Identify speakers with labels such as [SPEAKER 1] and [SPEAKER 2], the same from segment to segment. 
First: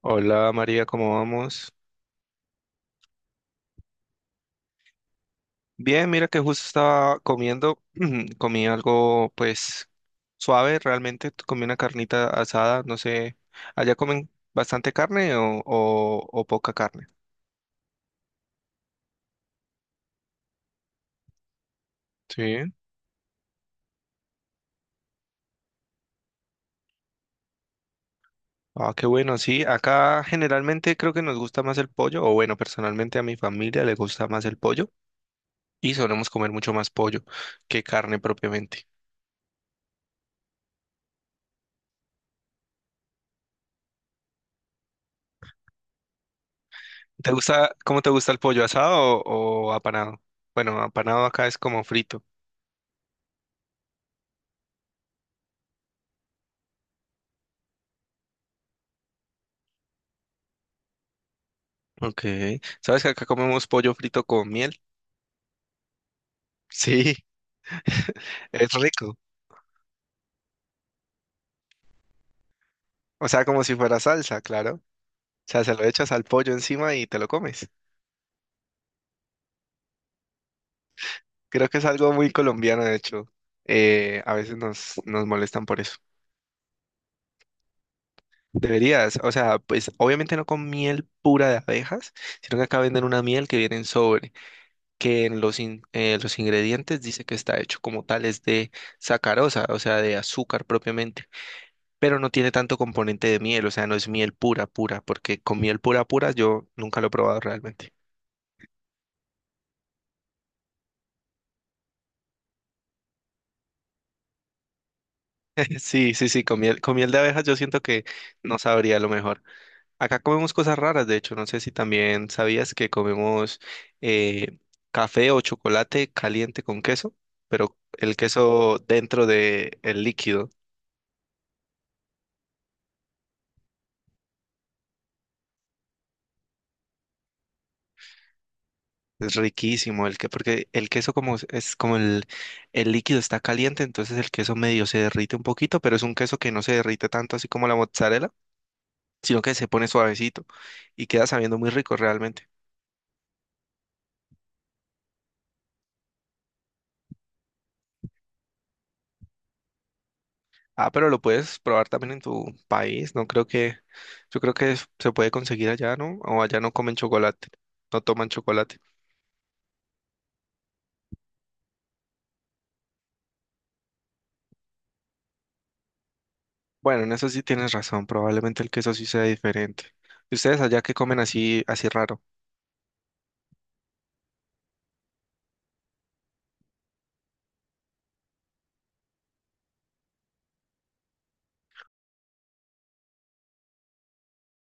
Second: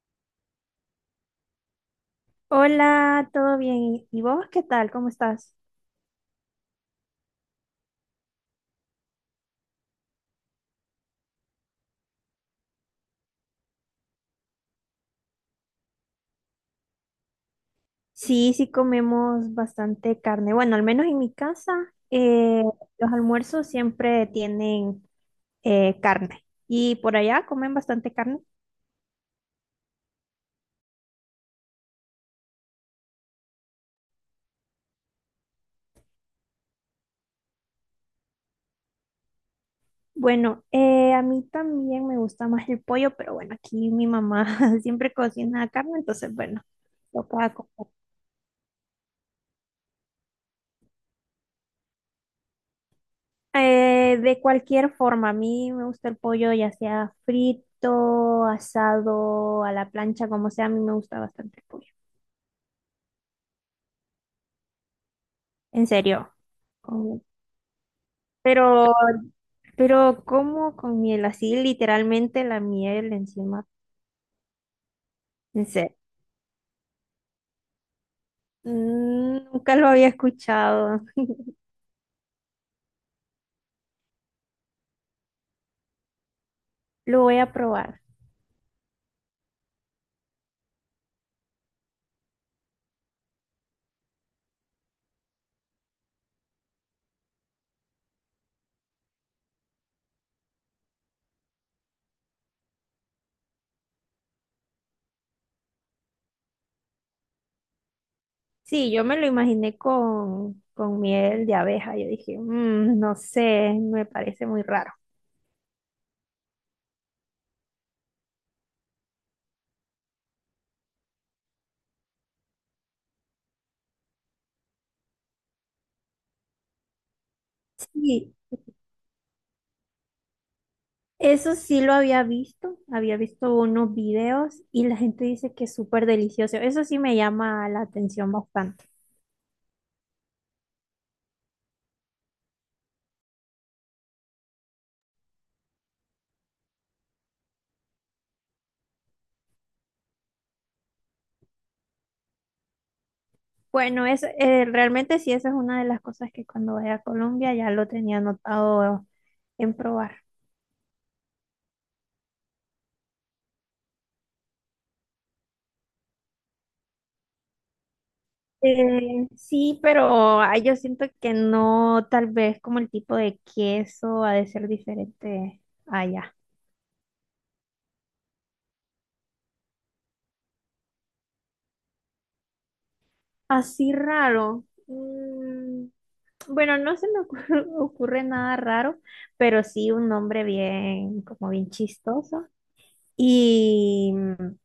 [SPEAKER 1] Hola María, ¿cómo vamos?
[SPEAKER 2] Hola, ¿todo bien? ¿Y vos qué tal? ¿Cómo estás?
[SPEAKER 1] Bien, mira que justo estaba comiendo, comí algo pues suave realmente, comí una carnita asada, no sé, ¿allá comen bastante carne o poca carne?
[SPEAKER 2] Sí, sí comemos bastante carne. Bueno, al menos en mi casa,
[SPEAKER 1] Sí.
[SPEAKER 2] eh, los almuerzos siempre tienen carne. ¿Y por allá comen bastante carne?
[SPEAKER 1] Ah, qué bueno, sí, acá generalmente creo que nos gusta más el pollo, o bueno, personalmente a mi familia le gusta más el pollo y solemos comer mucho más pollo que carne propiamente.
[SPEAKER 2] Bueno, a mí también me gusta más el pollo, pero bueno, aquí mi mamá siempre cocina carne, entonces bueno,
[SPEAKER 1] ¿Te
[SPEAKER 2] toca
[SPEAKER 1] gusta,
[SPEAKER 2] comer.
[SPEAKER 1] cómo te gusta el pollo, asado o apanado? Bueno, apanado acá es como frito.
[SPEAKER 2] De cualquier forma, a mí me gusta el pollo, ya sea frito, asado, a la plancha, como sea, a mí me gusta bastante el pollo.
[SPEAKER 1] Ok. ¿Sabes que acá comemos pollo frito con miel?
[SPEAKER 2] En serio.
[SPEAKER 1] Sí,
[SPEAKER 2] Con-
[SPEAKER 1] es
[SPEAKER 2] Pero,
[SPEAKER 1] rico.
[SPEAKER 2] pero ¿cómo con miel? Así literalmente la miel
[SPEAKER 1] O sea, como
[SPEAKER 2] encima.
[SPEAKER 1] si fuera salsa, claro. O sea,
[SPEAKER 2] En
[SPEAKER 1] se lo
[SPEAKER 2] serio.
[SPEAKER 1] echas al pollo encima y te lo comes.
[SPEAKER 2] Mm, nunca lo había escuchado.
[SPEAKER 1] Creo que es algo muy colombiano, de hecho. A veces nos molestan por eso.
[SPEAKER 2] Lo voy a probar.
[SPEAKER 1] Deberías, o sea, pues obviamente no con miel pura de abejas, sino que acá venden una miel que viene en sobre, que en los, los ingredientes dice que está hecho como tales de sacarosa, o sea, de azúcar propiamente. Pero no tiene tanto componente de miel, o sea, no es miel pura, pura, porque con miel pura, pura yo nunca lo he probado realmente.
[SPEAKER 2] Sí, yo me lo imaginé con miel de abeja. Yo dije: "Mm, no sé, me parece muy raro".
[SPEAKER 1] Sí, sí, sí, con miel de abejas yo siento que no sabría lo mejor. Acá comemos cosas raras, de hecho, no sé si también sabías que comemos eh, café o chocolate caliente con queso, pero el
[SPEAKER 2] Sí,
[SPEAKER 1] queso dentro del líquido.
[SPEAKER 2] eso sí lo había visto. Había visto unos videos y la gente dice que es súper delicioso. Eso sí me llama la atención bastante.
[SPEAKER 1] Es riquísimo el que, porque el queso como es como el líquido está caliente, entonces el queso medio se derrite un poquito, pero es un queso que no se derrite tanto así como la mozzarella, sino que se pone suavecito y queda sabiendo muy rico realmente.
[SPEAKER 2] Bueno, es, realmente sí, esa es una de las cosas que cuando vaya a Colombia ya lo tenía anotado en probar.
[SPEAKER 1] Ah, pero lo puedes probar también en tu país, no creo que, yo creo que es- se puede conseguir allá, ¿no? O allá no comen chocolate, no toman chocolate.
[SPEAKER 2] Sí, pero ah, yo siento que no, tal vez como el tipo de queso ha de ser diferente allá.
[SPEAKER 1] Bueno, en eso sí tienes razón, probablemente el queso sí sea diferente. ¿Y ustedes allá qué comen así, así raro?
[SPEAKER 2] Así raro. Mm, bueno, no se me ocurre, ocurre nada raro, pero sí un nombre bien, como bien chistoso. Y mm,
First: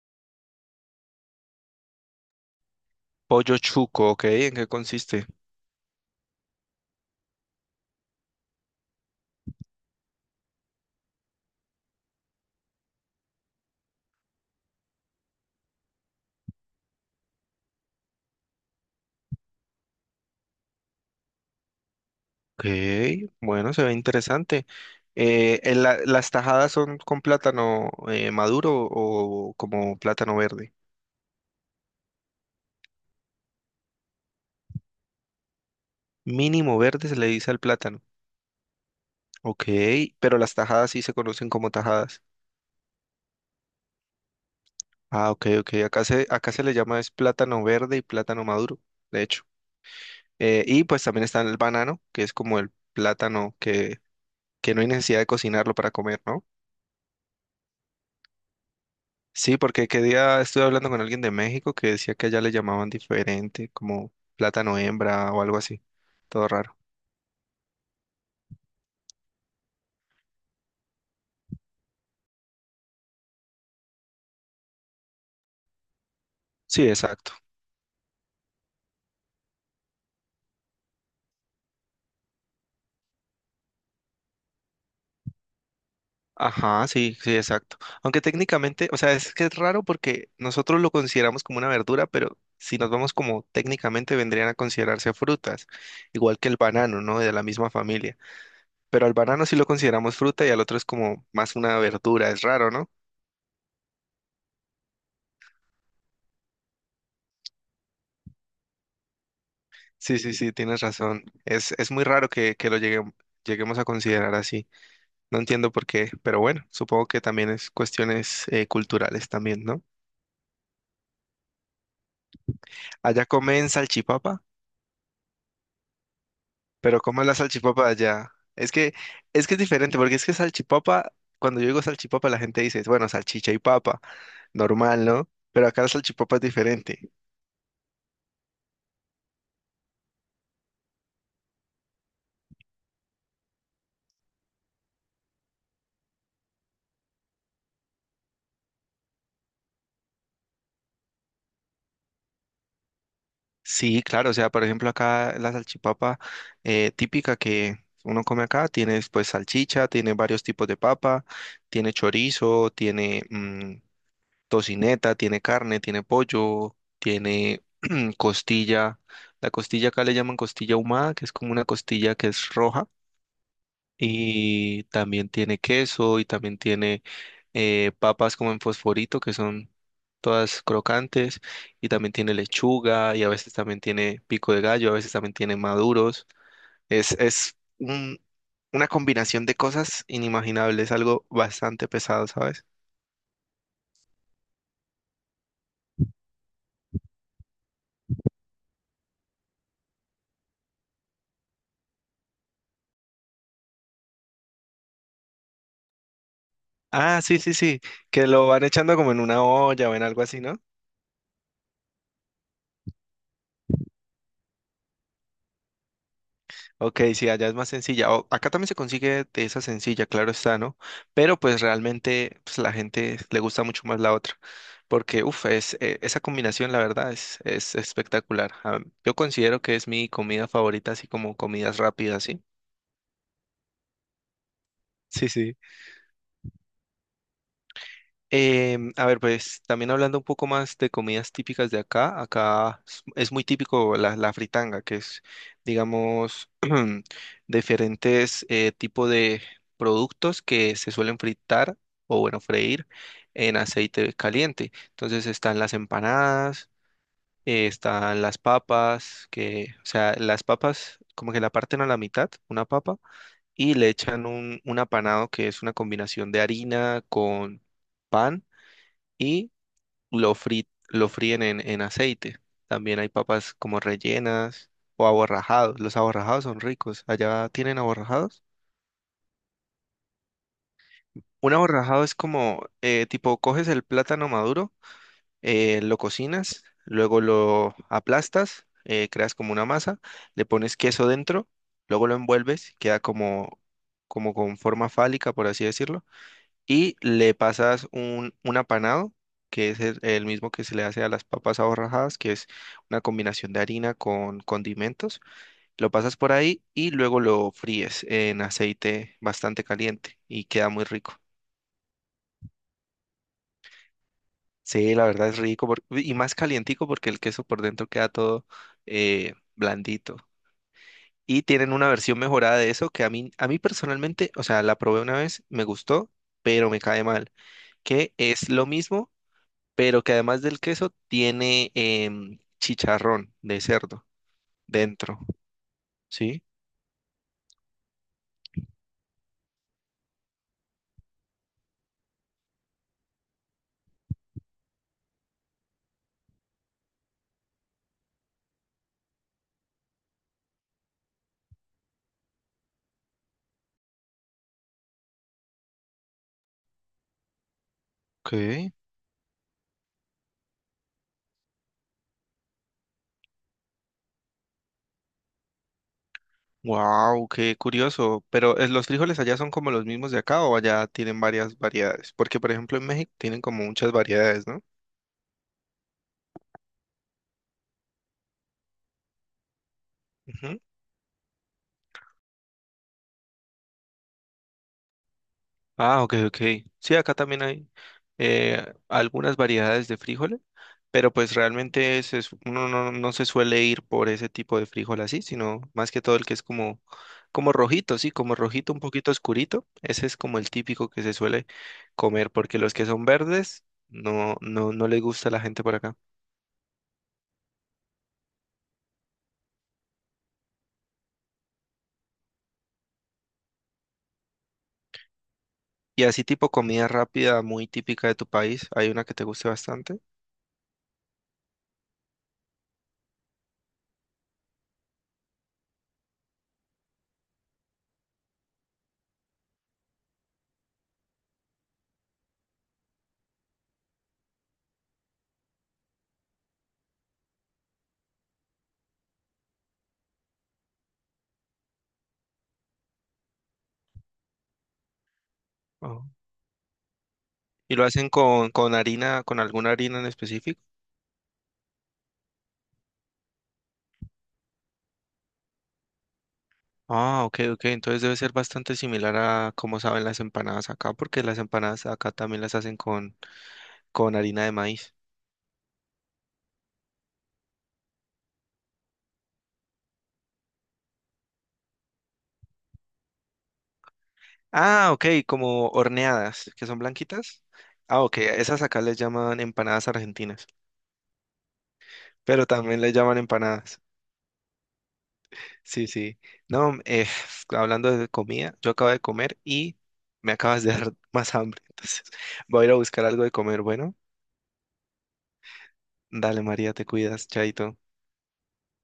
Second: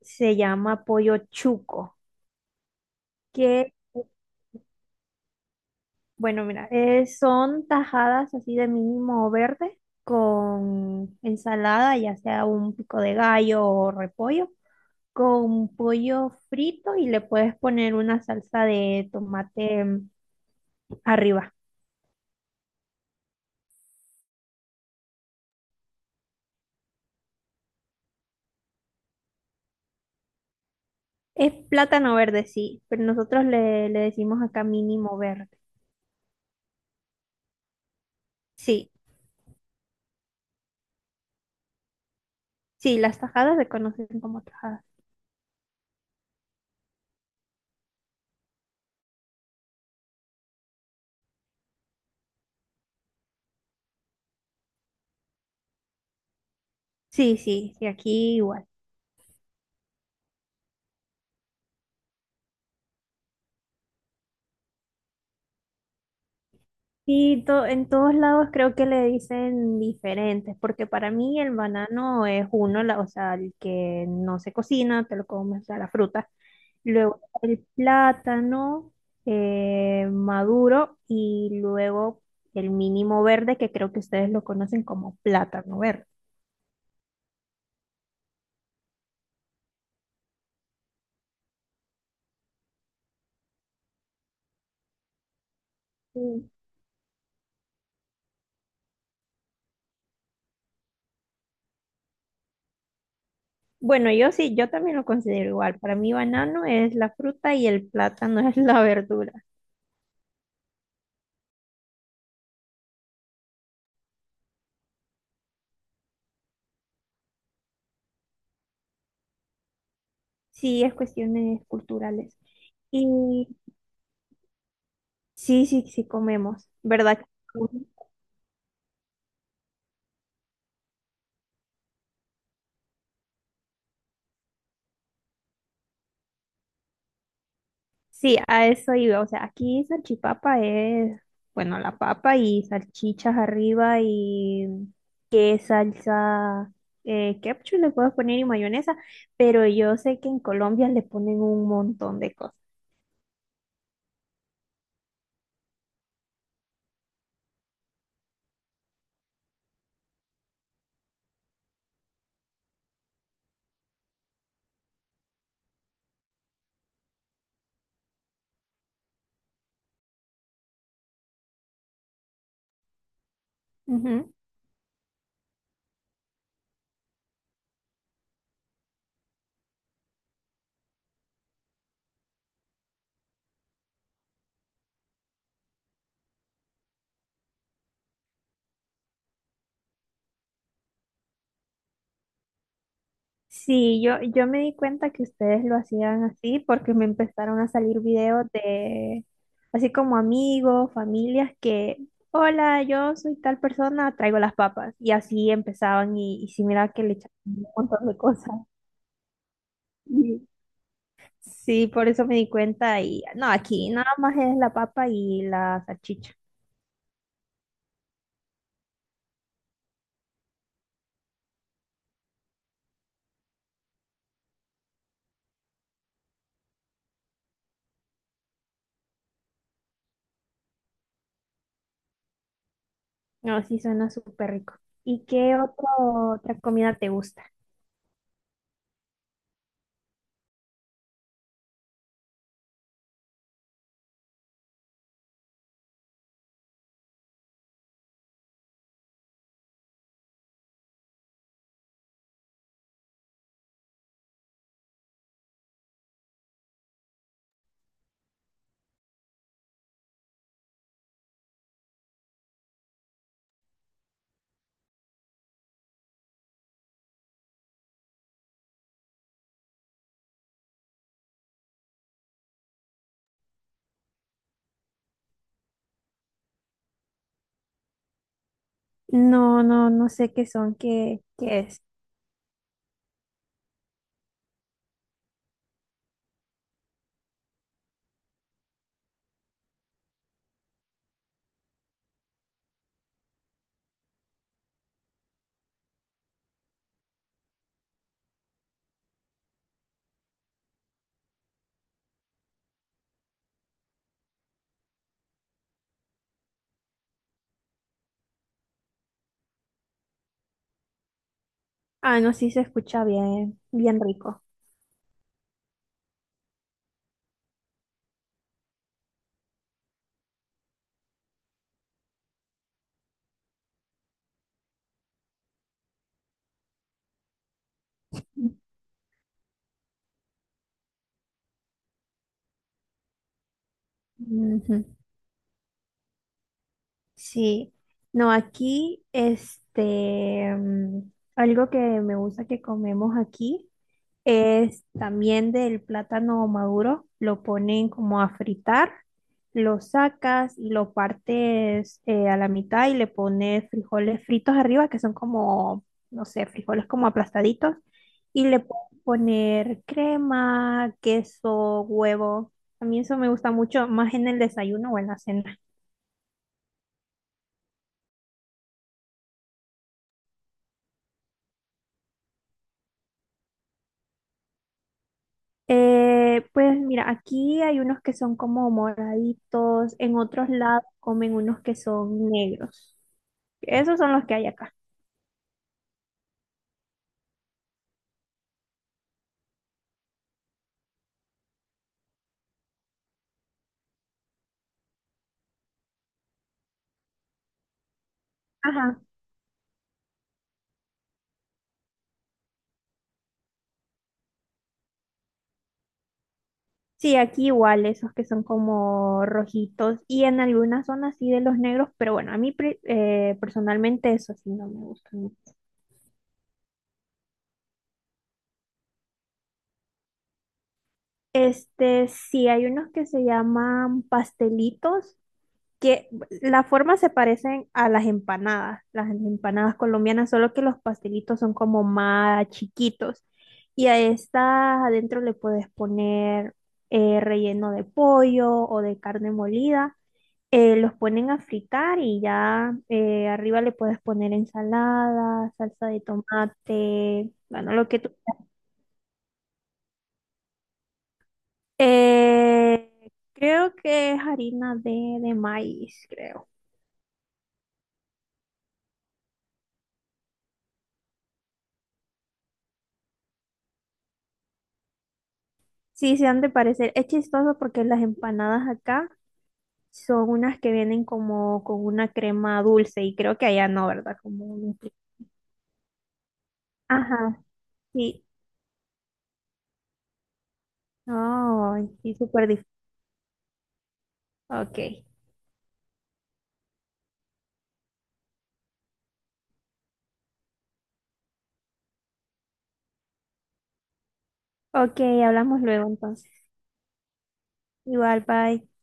[SPEAKER 2] se llama pollo chuco,
[SPEAKER 1] Pollo
[SPEAKER 2] que
[SPEAKER 1] chuco, ¿ok? ¿En qué consiste?
[SPEAKER 2] bueno, mira, son tajadas así de mínimo verde con ensalada, ya sea un pico de gallo o repollo, con pollo frito y le puedes poner una salsa de tomate mm, arriba.
[SPEAKER 1] Ok, bueno, se ve interesante. En la- ¿las tajadas son con plátano maduro o como plátano verde?
[SPEAKER 2] Es plátano verde, sí, pero nosotros le, le decimos acá mínimo verde.
[SPEAKER 1] Mínimo verde se le dice al plátano.
[SPEAKER 2] Sí,
[SPEAKER 1] Ok, pero las tajadas sí se conocen como tajadas.
[SPEAKER 2] sí, las tajadas se conocen como tajadas.
[SPEAKER 1] Ah, ok, ok. Acá se le llama es plátano verde y plátano maduro, de hecho. Y pues también está el banano, que es como el plátano que no hay necesidad de cocinarlo para comer, ¿no?
[SPEAKER 2] Sí, sí, sí, aquí igual.
[SPEAKER 1] Sí, porque qué día estuve hablando con alguien de México que decía que allá le llamaban diferente, como plátano hembra o algo así. Todo raro.
[SPEAKER 2] En todos lados creo que le dicen diferentes, porque para mí el banano es uno, la, o sea, el que no se cocina, te lo comes, o sea, la fruta.
[SPEAKER 1] Sí,
[SPEAKER 2] Luego
[SPEAKER 1] exacto.
[SPEAKER 2] el plátano maduro, y luego el mínimo verde, que creo que ustedes lo conocen como plátano verde.
[SPEAKER 1] Ajá, sí, sí, exacto. Aunque técnicamente, o sea, es que es raro porque nosotros lo consideramos como una verdura, pero si nos vamos como técnicamente vendrían a considerarse frutas, igual que
[SPEAKER 2] Mm.
[SPEAKER 1] el banano, ¿no? De la misma familia. Pero al banano sí lo consideramos fruta y al otro es como más una verdura, es raro, ¿no?
[SPEAKER 2] Bueno, yo sí, yo también lo considero igual. Para mí banano es la fruta y el plátano es la verdura.
[SPEAKER 1] Sí, sí, sí, tienes razón. Es muy raro que lo lleguem- lleguemos a considerar así. No entiendo por qué, pero bueno, supongo que también es cuestiones culturales también, ¿no?
[SPEAKER 2] Sí, es cuestiones culturales.
[SPEAKER 1] Allá
[SPEAKER 2] Y
[SPEAKER 1] comen salchipapa,
[SPEAKER 2] sí, sí, sí comemos,
[SPEAKER 1] pero
[SPEAKER 2] ¿verdad?
[SPEAKER 1] ¿cómo
[SPEAKER 2] Que
[SPEAKER 1] es la salchipapa allá? Es que, es que es diferente, porque es que salchipapa, cuando yo digo salchipapa, la gente dice, bueno, salchicha y papa, normal, ¿no? Pero acá la salchipapa es diferente.
[SPEAKER 2] sí, a eso iba. O sea, aquí salchipapa es, bueno, la papa y salchichas arriba y qué salsa, ketchup le puedes poner y mayonesa, pero yo sé que en Colombia le ponen un montón de cosas.
[SPEAKER 1] Sí, claro, o sea, por ejemplo, acá la salchipapa típica que uno come acá, tiene pues salchicha, tiene varios tipos de papa, tiene chorizo, tiene tocineta, tiene carne, tiene pollo, tiene costilla. La costilla acá le llaman costilla ahumada, que es como una costilla que es roja. Y también tiene queso y también tiene papas como en fosforito, que son todas crocantes. Y también tiene lechuga y a veces también tiene pico de gallo, a veces también tiene maduros. Es, una combinación de cosas inimaginables, algo bastante pesado, ¿sabes?
[SPEAKER 2] Sí, yo me di cuenta que ustedes lo hacían así porque me empezaron a salir videos de, así como amigos, familias que, hola, yo soy tal persona, traigo las papas. Y así empezaban y sí, mira que le
[SPEAKER 1] Ah,
[SPEAKER 2] echaban
[SPEAKER 1] sí, sí,
[SPEAKER 2] un
[SPEAKER 1] sí,
[SPEAKER 2] montón de
[SPEAKER 1] que lo
[SPEAKER 2] cosas.
[SPEAKER 1] van echando como en una olla o en algo así,
[SPEAKER 2] Y
[SPEAKER 1] ¿no?
[SPEAKER 2] sí, por eso me di cuenta y, no, aquí nada más es la papa y la salchicha.
[SPEAKER 1] Ok, sí, allá es más sencilla. O- acá también se consigue de esa sencilla, claro está, ¿no? Pero pues realmente pues, la gente le gusta mucho más la otra, porque, uff, es, esa combinación, la verdad, es espectacular. Ah, yo considero que es mi comida favorita, así como comidas rápidas, ¿sí?
[SPEAKER 2] No, sí, suena súper rico. ¿Y
[SPEAKER 1] Sí, sí.
[SPEAKER 2] qué otro, otra comida te gusta?
[SPEAKER 1] A ver, pues también hablando un poco más de comidas típicas de acá, acá es muy típico la, la fritanga, que es, digamos, diferentes tipos de productos que se suelen fritar o, bueno, freír en aceite caliente. Entonces están las empanadas, están las papas, que, o sea, las papas como que la parten a la mitad, una papa, y le echan un apanado que es una combinación de harina con pan y lo, lo fríen en aceite. También hay papas como rellenas o aborrajados. Los aborrajados son ricos. ¿Allá tienen aborrajados?
[SPEAKER 2] No, no, no sé qué son, qué,
[SPEAKER 1] Un
[SPEAKER 2] qué es.
[SPEAKER 1] aborrajado es como, tipo, coges el plátano maduro, lo cocinas, luego lo aplastas, creas como una masa, le pones queso dentro, luego lo envuelves, queda como, como con forma fálica, por así decirlo y le pasas un apanado, que es el mismo que se le hace a las papas aborrajadas, que es una combinación de harina con condimentos. Lo pasas por ahí y luego lo fríes en aceite bastante caliente y queda muy rico.
[SPEAKER 2] Ah, no, sí se escucha bien, bien rico.
[SPEAKER 1] Sí, la verdad es rico por- y más calientico porque el queso por dentro queda todo blandito. Y tienen una versión mejorada de eso que a mí personalmente, o sea, la probé una vez, me gustó, pero me cae mal, que es lo mismo pero que además del queso tiene chicharrón de cerdo
[SPEAKER 2] Ujú.
[SPEAKER 1] dentro, ¿sí?
[SPEAKER 2] Sí, no, aquí, este, mm, algo que me gusta que comemos aquí es también del plátano maduro, lo ponen como a fritar, lo sacas y lo partes a la mitad y le pones frijoles fritos arriba, que son como, no sé, frijoles como aplastaditos, y le
[SPEAKER 1] Ok.
[SPEAKER 2] puedes poner crema, queso, huevo. A mí eso me gusta mucho, más en el desayuno o en la cena.
[SPEAKER 1] Wow, qué curioso. Pero los frijoles allá son como los mismos de acá o allá tienen varias variedades, porque por ejemplo en México tienen como muchas variedades, ¿no?
[SPEAKER 2] Pues mira, aquí hay unos que son como moraditos, en otros lados comen unos que son negros. Esos son los que hay acá.
[SPEAKER 1] Ah, ok, ok. Sí, acá también hay algunas variedades de frijoles, pero pues realmente se su- uno no, no se suele ir por ese tipo de frijol así, sino más que todo el que es como, como rojito, sí, como rojito, un
[SPEAKER 2] Ajá.
[SPEAKER 1] poquito oscurito. Ese es como el típico que se suele comer, porque los que son verdes no, no, no les gusta a la gente por acá.
[SPEAKER 2] Sí, aquí igual, esos que son como rojitos y en algunas zonas sí de los negros, pero bueno, a mí personalmente eso sí no me gusta.
[SPEAKER 1] Y así tipo comida rápida, muy típica de tu país, hay una que te guste bastante.
[SPEAKER 2] Este, sí, hay unos que se llaman pastelitos que las formas se parecen a las empanadas colombianas, solo que los pastelitos son como más chiquitos. Y a estas adentro le puedes poner relleno de pollo o de carne molida. Los ponen a fritar y ya arriba le puedes poner ensalada, salsa de
[SPEAKER 1] Oh.
[SPEAKER 2] tomate, bueno,
[SPEAKER 1] ¿Y lo
[SPEAKER 2] lo que
[SPEAKER 1] hacen
[SPEAKER 2] tú...
[SPEAKER 1] con harina, con alguna harina en específico?
[SPEAKER 2] Eh, Creo que es harina de maíz, creo.
[SPEAKER 1] Ah, ok, ok. Entonces debe ser bastante similar a cómo saben las empanadas acá, porque las empanadas acá también las hacen con harina de maíz.
[SPEAKER 2] Sí, se han de parecer. Es chistoso porque las empanadas acá son unas que vienen como con una crema dulce y creo que allá no, ¿verdad? Como un...
[SPEAKER 1] Ah, ok, como horneadas, que son blanquitas.
[SPEAKER 2] Ajá,
[SPEAKER 1] Ah, ok,
[SPEAKER 2] sí.
[SPEAKER 1] esas acá les llaman empanadas argentinas,
[SPEAKER 2] Ay, sí,
[SPEAKER 1] pero
[SPEAKER 2] súper difícil.
[SPEAKER 1] también les llaman empanadas.
[SPEAKER 2] Ok.
[SPEAKER 1] Sí, sí. No, hablando de comida, yo acabo de comer y me acabas de dar más hambre. Entonces voy a ir a buscar algo de comer. Bueno,
[SPEAKER 2] Ok, hablamos luego entonces.
[SPEAKER 1] dale María, te cuidas, chaito.
[SPEAKER 2] Igual, bye.